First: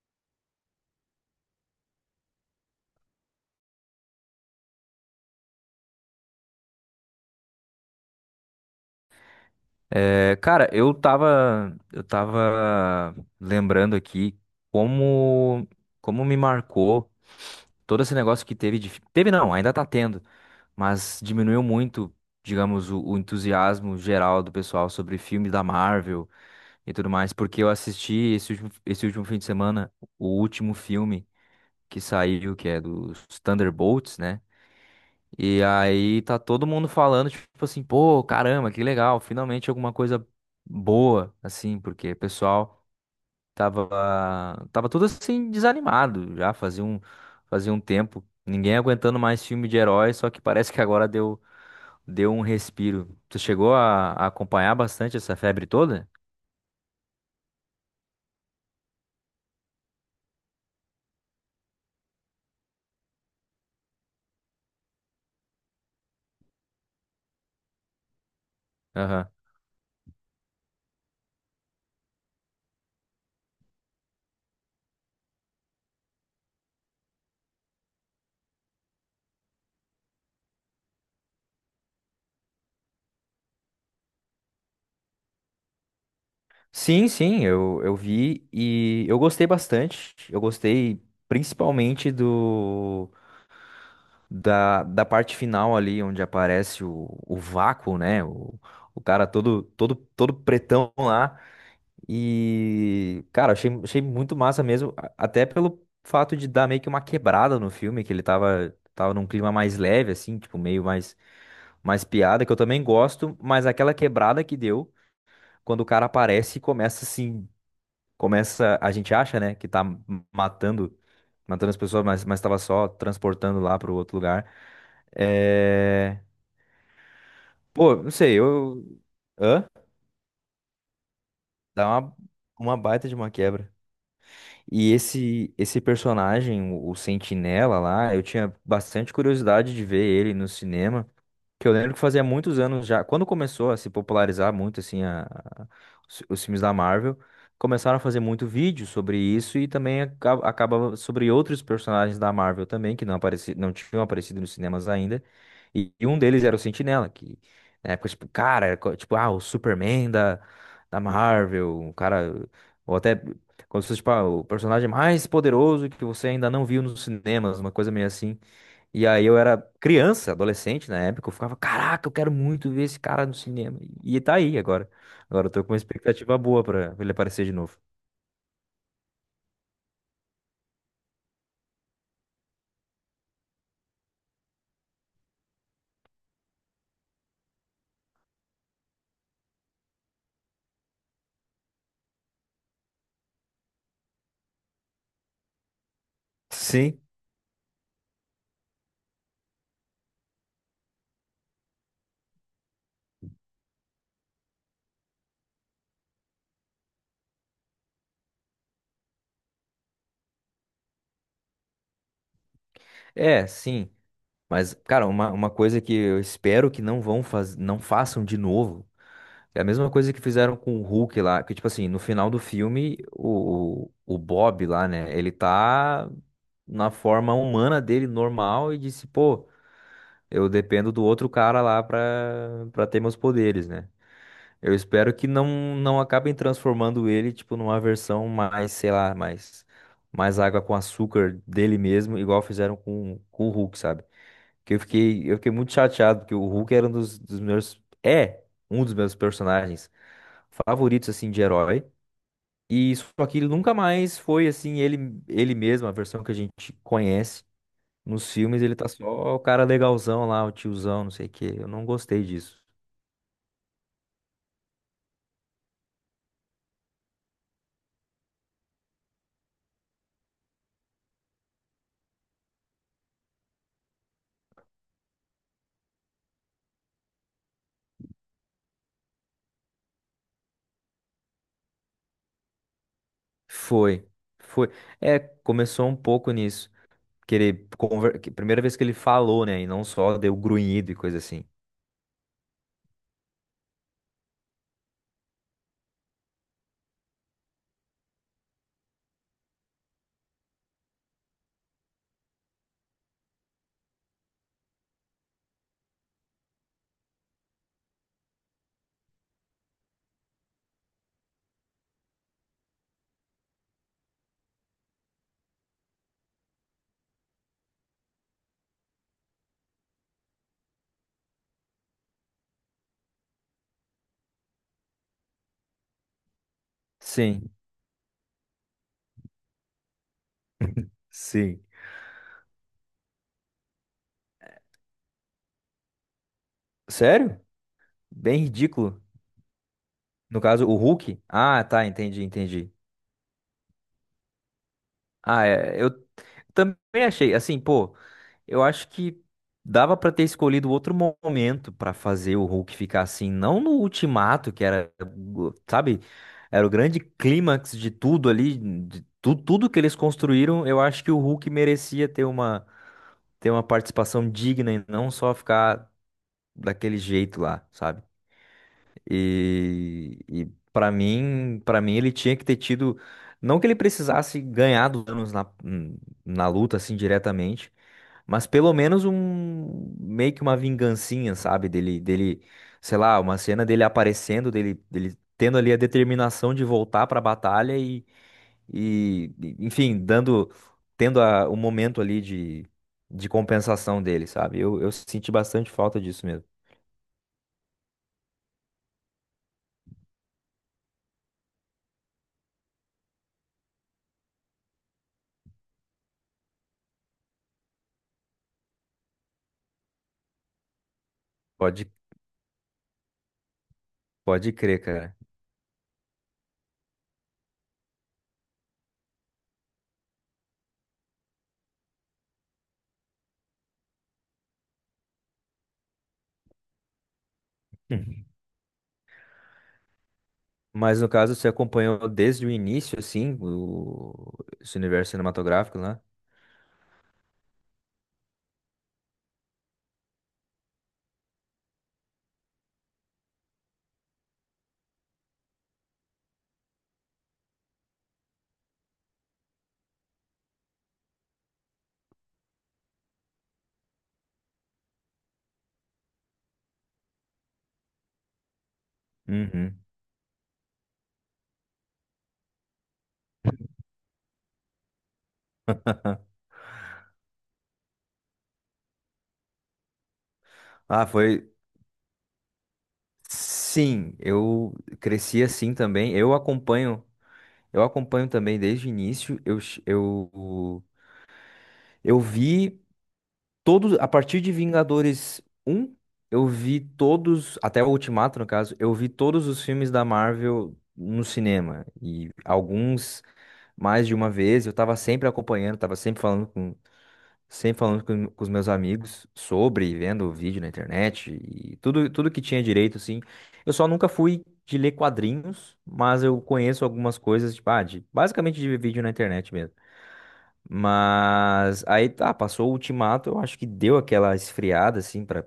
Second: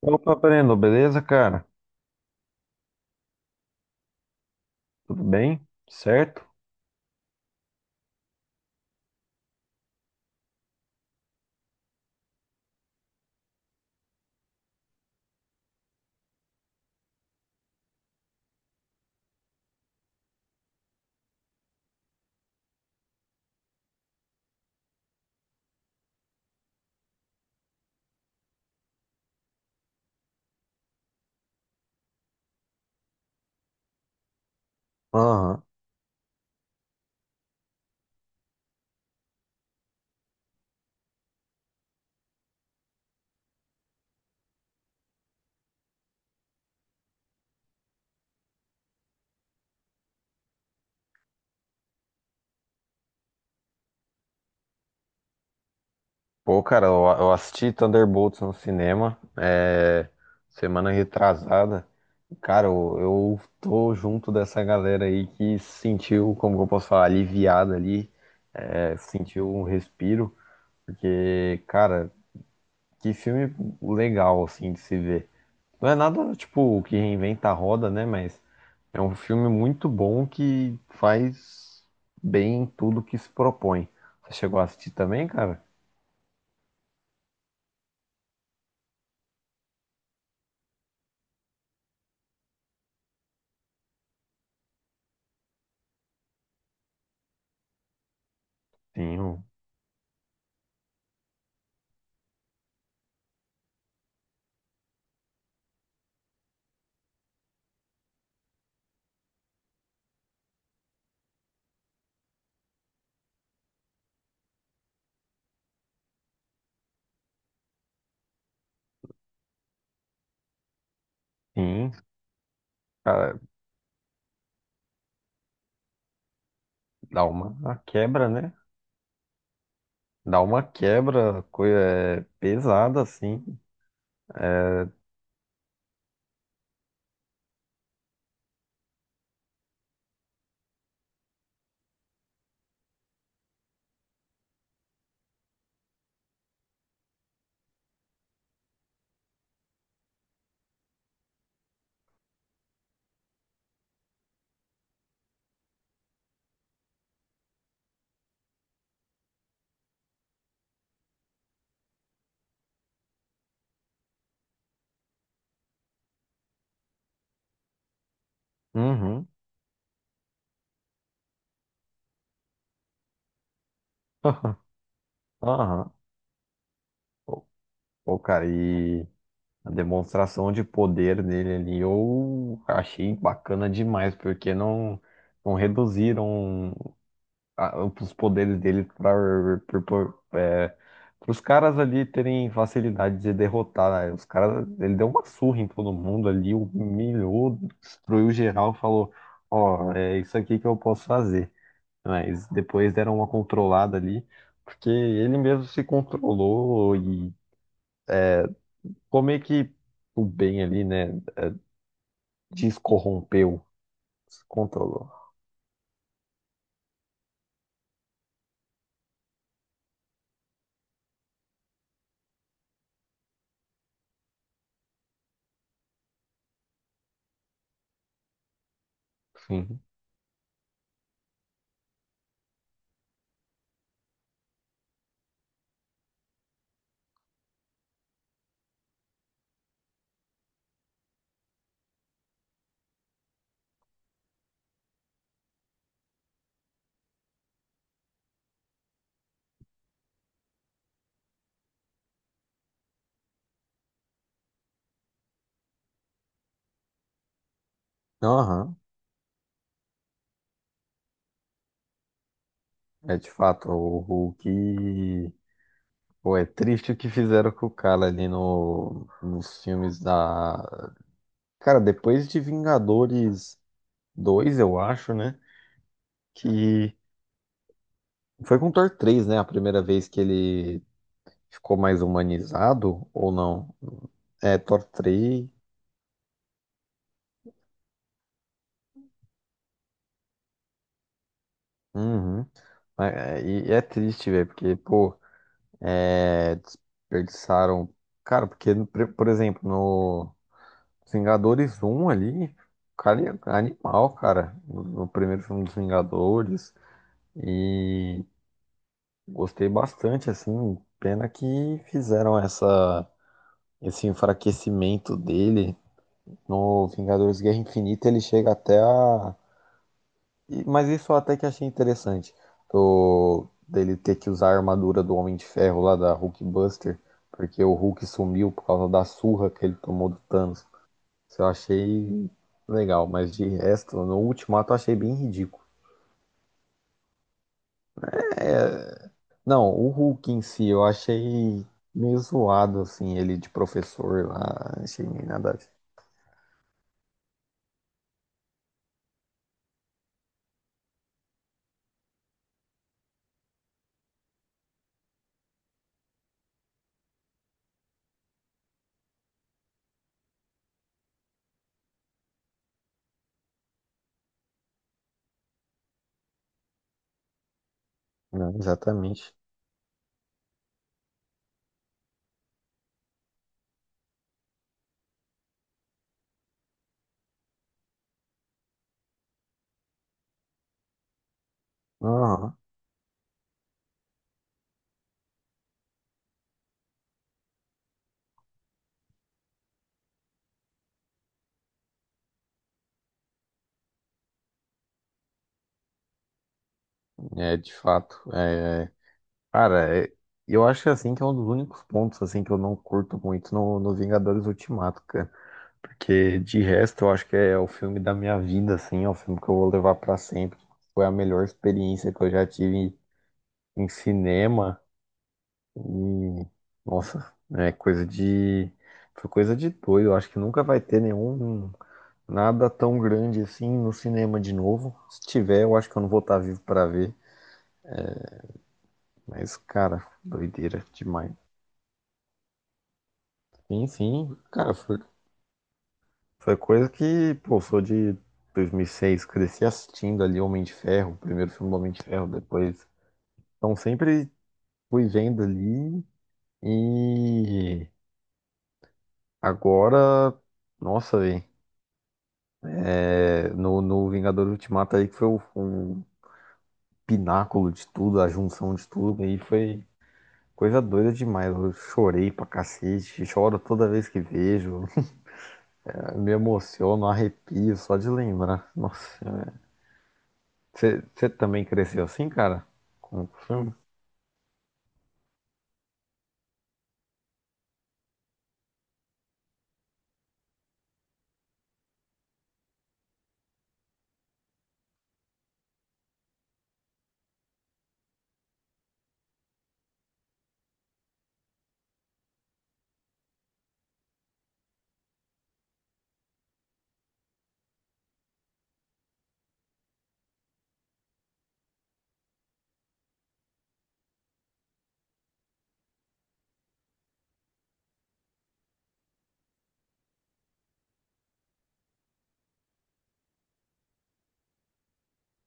Opa, Breno, beleza, cara? Tudo bem? Certo? É, cara, eu tava lembrando aqui como, como me marcou todo esse negócio que teve não, ainda tá tendo, mas diminuiu muito, digamos, o entusiasmo geral do pessoal sobre filme da Marvel e tudo mais, porque eu assisti esse último fim de semana o último filme que saiu, que é dos Thunderbolts, né? Aham. E aí tá todo mundo falando, tipo assim, pô, caramba, que legal, finalmente alguma coisa boa, assim, porque o pessoal tava, tava todo assim desanimado já, fazia um tempo, ninguém aguentando mais filme de herói, só que parece que agora deu, deu um respiro. Tu chegou a acompanhar bastante essa febre toda? Pô, cara, eu assisti Thunderbolts no cinema, é, semana retrasada. Cara, eu tô junto dessa galera aí que se sentiu, como que eu posso falar, aliviada ali, é, Aham. sentiu um respiro, porque, cara, que filme legal, assim, de se ver. Não é nada, tipo, que reinventa a roda, né? Mas é um filme muito bom que faz bem tudo que se propõe. Você chegou a assistir também, cara? Sim, sim, eu vi e eu gostei bastante. Eu gostei principalmente da parte final ali, onde aparece o vácuo, né? O Sim, cara o- todo pretão lá. E, cara, achei muito massa mesmo, até pelo fato de dar meio que uma quebrada no filme, que ele tava num clima mais leve, assim, tipo, meio mais piada, que eu também gosto, mas aquela quebrada que deu. Quando o cara aparece e começa assim, a gente acha, né, que tá matando, matando as sim. pessoas, mas tava só Cara, transportando lá pro outro lugar. É. dá uma Pô, não quebra, sei, né? eu. Hã? Dá uma quebra, coisa Dá uma, é, uma pesada, baita de uma assim. quebra. E esse personagem, o Sentinela lá, eu tinha bastante curiosidade de ver ele no cinema. Que eu lembro que fazia muitos anos já, quando começou a se popularizar muito assim os filmes da Marvel, começaram a fazer muito vídeo sobre isso e também acaba sobre outros personagens da Marvel também que não tinham aparecido nos cinemas ainda. E um deles era o Sentinela, que na época tipo, cara, era tipo, ah, o Superman da Marvel, um cara ou até como se fosse tipo, ah, o personagem mais poderoso que você ainda não viu nos cinemas, uma coisa meio assim. E aí Uhum. eu era criança, adolescente na época, eu ficava, caraca, eu quero muito ver esse cara no cinema. E tá aí agora. Agora eu tô com uma Aham. expectativa boa pra ele aparecer Pô, de novo. pô, cara, e a demonstração de poder dele ali eu achei bacana demais, porque não reduziram os poderes dele para é, os caras ali terem facilidade de derrotar, né? Os caras, ele deu uma surra em todo mundo ali, Sim. humilhou, destruiu geral, falou, ó, é isso aqui que eu posso fazer. Mas depois deram uma controlada ali, porque ele mesmo se controlou e como é que o bem ali, né, É, descorrompeu, sim. se Mas, cara, controlou. uma coisa que eu espero que não façam de novo. É a mesma coisa que fizeram com o Hulk lá, que tipo assim, no final do filme, o Bob lá, né, ele tá na forma humana dele, normal, e disse, pô, Sim. eu dependo do outro cara lá pra ter meus poderes, né? Eu espero que não acabem transformando ele, tipo, numa versão mais, sei lá, mais água com açúcar dele mesmo, igual fizeram com o Hulk, sabe? Que eu fiquei muito chateado, porque o Hulk era um dos, dos meus, é um dos meus personagens favoritos, assim, de herói. E só que ele nunca mais foi, assim, ele mesmo, a versão que a gente conhece. Nos filmes ele Aham. tá só o cara legalzão lá, o tiozão, não sei o quê. Eu não gostei disso. É de fato o que. Pô, é triste o que fizeram com o cara ali no, nos filmes da. Cara, depois de Vingadores dois, eu acho, né? Que foi com Thor três, né? A primeira vez que ele ficou mais humanizado, ou não? Foi, É, foi. Thor É, três. começou um pouco nisso. Que que primeira vez que ele falou, né? E não só deu grunhido e coisa assim. Uhum. Mas, é, e é triste, velho, porque, pô, é, desperdiçaram. Cara, porque, por exemplo, no. Os Vingadores um ali, o cara é animal, cara, no primeiro filme dos Vingadores. E gostei bastante, assim. Pena que fizeram essa, esse enfraquecimento dele. No Vingadores Guerra Infinita ele chega até a. Mas isso eu até que achei interessante. Dele ter que usar a armadura do Homem de Ferro lá da Hulkbuster. Sim, Porque o Hulk sumiu por causa da surra que ele tomou do Thanos. Isso eu sim. achei legal, mas de resto, no Ultimato eu achei bem ridículo. Sério? Bem ridículo. Não, o Hulk No em si caso, o eu Hulk? Ah, achei tá, meio entendi, entendi. zoado, assim, ele de professor lá, achei meio Ah, nada. A ver. é, eu também achei, assim, pô, eu acho que dava pra ter escolhido outro momento pra fazer o Hulk ficar assim, não no ultimato, que era, sabe, era o grande clímax de tudo ali, de tudo que eles construíram, eu acho que o Hulk merecia ter uma participação digna e não só ficar daquele jeito lá, sabe? Não, exatamente. E para mim ele tinha que ter tido, não que ele precisasse ganhar dos anos na luta assim diretamente, mas pelo menos um meio que uma vingancinha, sabe, dele, Aham. sei lá, uma cena dele aparecendo, dele tendo ali a determinação de voltar para a batalha e, enfim, dando tendo o momento ali de compensação dele, sabe? Eu senti bastante falta disso mesmo. É, de fato. É, cara, eu acho assim que é um dos únicos pontos assim que eu não curto muito no Vingadores Ultimato, cara. Porque de resto eu acho que é o filme da minha vida, assim, é o filme que eu vou levar pra sempre. Foi a melhor Pode experiência que eu já tive em pode cinema. crer, cara. E, nossa, é coisa de. Foi coisa de doido. Eu acho que nunca vai ter nenhum. Nada tão grande assim no cinema de novo. Se tiver, eu acho que eu não vou estar vivo pra ver. Mas, cara, doideira Mas no demais. caso, você acompanhou desde o início, assim, Enfim, cara, esse foi, universo cinematográfico, né? foi coisa que, pô, sou de 2006, cresci assistindo ali Homem de Ferro, o primeiro filme do Homem de Ferro, depois. Então, sempre fui vendo ali. E agora, nossa, velho. É, no Vingador Ultimato aí que foi o pináculo de tudo, a junção de tudo, aí Uhum. foi coisa doida demais. Eu chorei pra cacete, choro toda vez que vejo, me emociono, arrepio só de lembrar. Nossa, Ah, você foi. também cresceu assim, cara? Com o filme? Sim, eu cresci assim também. Eu acompanho também desde o início. Eu vi todos, a partir de Vingadores um, eu vi todos, até o Ultimato, no caso, eu vi todos os filmes da Marvel no cinema. E alguns mais de uma vez, eu tava sempre acompanhando, tava sempre com os meus amigos sobre, vendo vídeo na internet e tudo que tinha direito, assim. Eu só nunca fui de ler quadrinhos, mas eu conheço algumas coisas, tipo, ah, de, basicamente de vídeo na internet mesmo. Mas aí tá, passou o Ultimato, eu acho que deu aquela esfriada, assim, pra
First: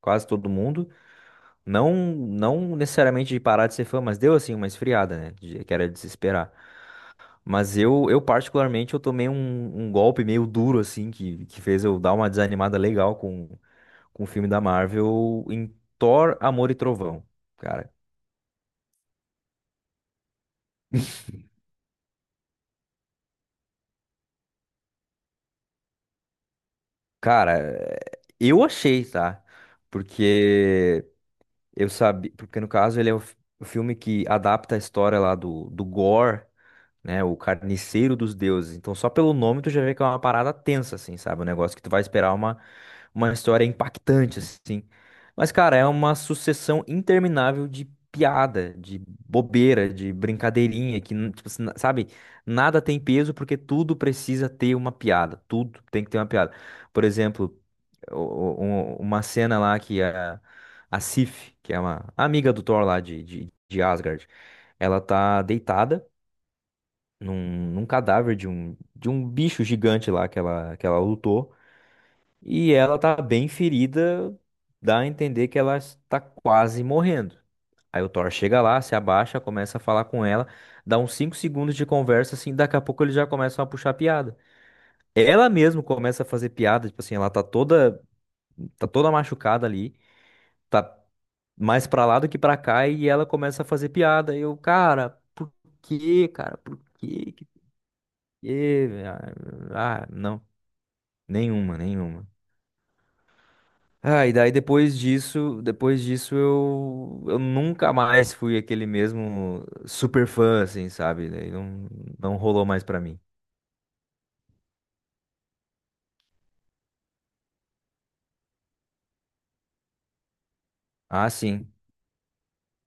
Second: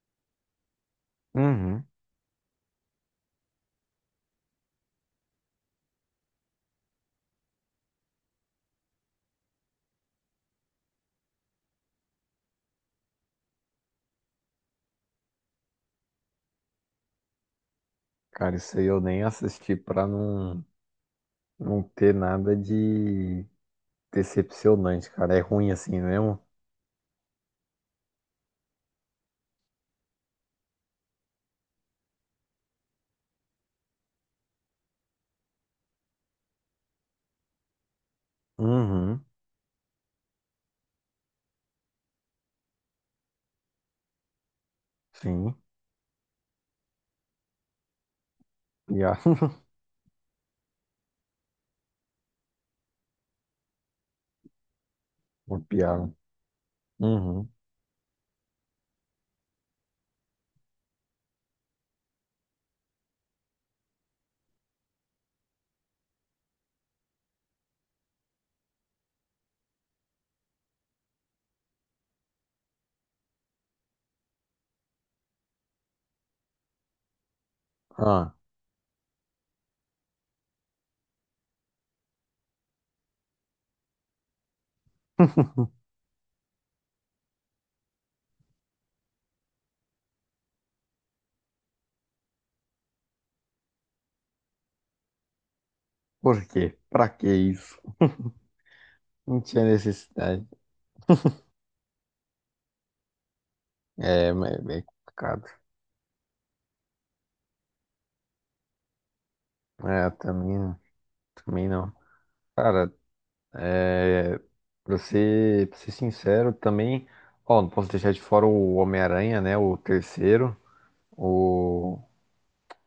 quase todo mundo. Uhum. Não, não necessariamente de parar de ser fã, mas deu, assim, uma esfriada, né? Que era de se esperar. Mas eu particularmente, eu tomei um golpe meio duro, assim, que fez eu dar uma desanimada legal com o filme da Marvel em Thor, Amor e Trovão, cara. Cara, isso aí eu nem assisti pra não ter nada de decepcionante, cara. É ruim assim mesmo? Cara, eu achei, tá? Porque eu sabia. Porque, no caso, ele é o filme que adapta a história lá do Gore, né? O carniceiro dos deuses. Então, só Uhum. pelo nome tu já vê que é uma parada tensa, assim, sabe? Um negócio que tu vai esperar uma história impactante, assim. Mas, Sim. cara, é uma sucessão interminável de piada, de Piada. bobeira, de brincadeirinha, que, tipo, assim, sabe? Nada tem peso porque tudo precisa ter uma piada. Uma Tudo tem piada. que ter uma piada. Por Uhum. exemplo, o- o- uma cena lá que a Sif, que é uma amiga do Thor lá de Asgard, ela tá deitada num cadáver de um bicho gigante lá que ela lutou. E ela tá bem ferida, dá a entender que ela está quase morrendo. Aí o Thor Ah. chega lá, se abaixa, começa a falar com ela, dá uns 5 segundos de conversa, assim, daqui a pouco eles já começam a puxar piada. Ela mesmo começa a fazer piada, tipo assim, ela tá toda machucada ali, tá mais pra lá do que pra cá, e ela começa a fazer piada. E eu, cara, por quê, Por cara? quê? Por Pra que quê? Isso? Ah, Não tinha ah, não. necessidade. Nenhuma, nenhuma. Ah, É, e daí mas é bem depois complicado. disso, depois disso eu nunca mais fui aquele mesmo É, super fã, também, assim, sabe? Daí também não, não. não rolou mais Cara, pra mim. é, pra ser sincero, também. Ó, não posso deixar de fora o Homem-Aranha, né? O terceiro. Ah, sim. O.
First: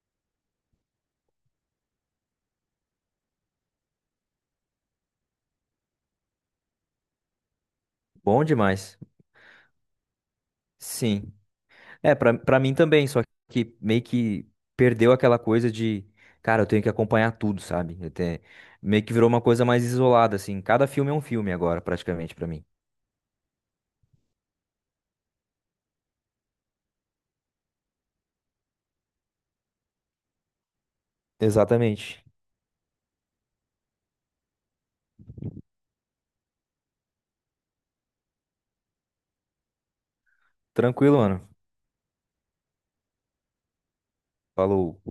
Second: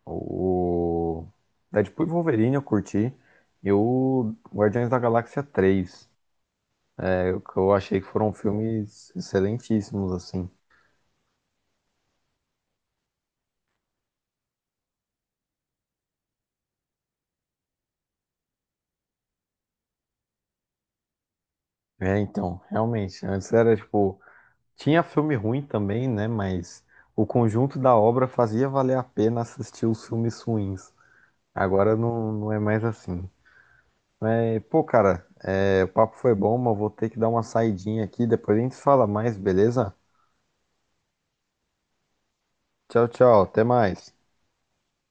O. Deadpool e Wolverine eu curti. E o Guardiões da Galáxia 3, é, o que eu achei que foram Bom demais. filmes excelentíssimos, assim. Sim. É, pra mim também, só que meio que perdeu aquela coisa de, cara, eu tenho que acompanhar tudo, sabe? Meio que virou uma coisa mais isolada, assim. Cada filme é um filme agora, É, praticamente, pra então, mim. realmente. Antes era tipo. Tinha filme ruim também, né? Mas o conjunto da obra fazia valer a pena assistir os filmes ruins. Agora Exatamente. não, não é mais assim. É, pô, cara, é, o papo foi bom, mas eu vou ter que dar uma saidinha aqui. Depois a gente fala mais, beleza? Tranquilo, mano. Tchau, tchau. Até mais. Falou.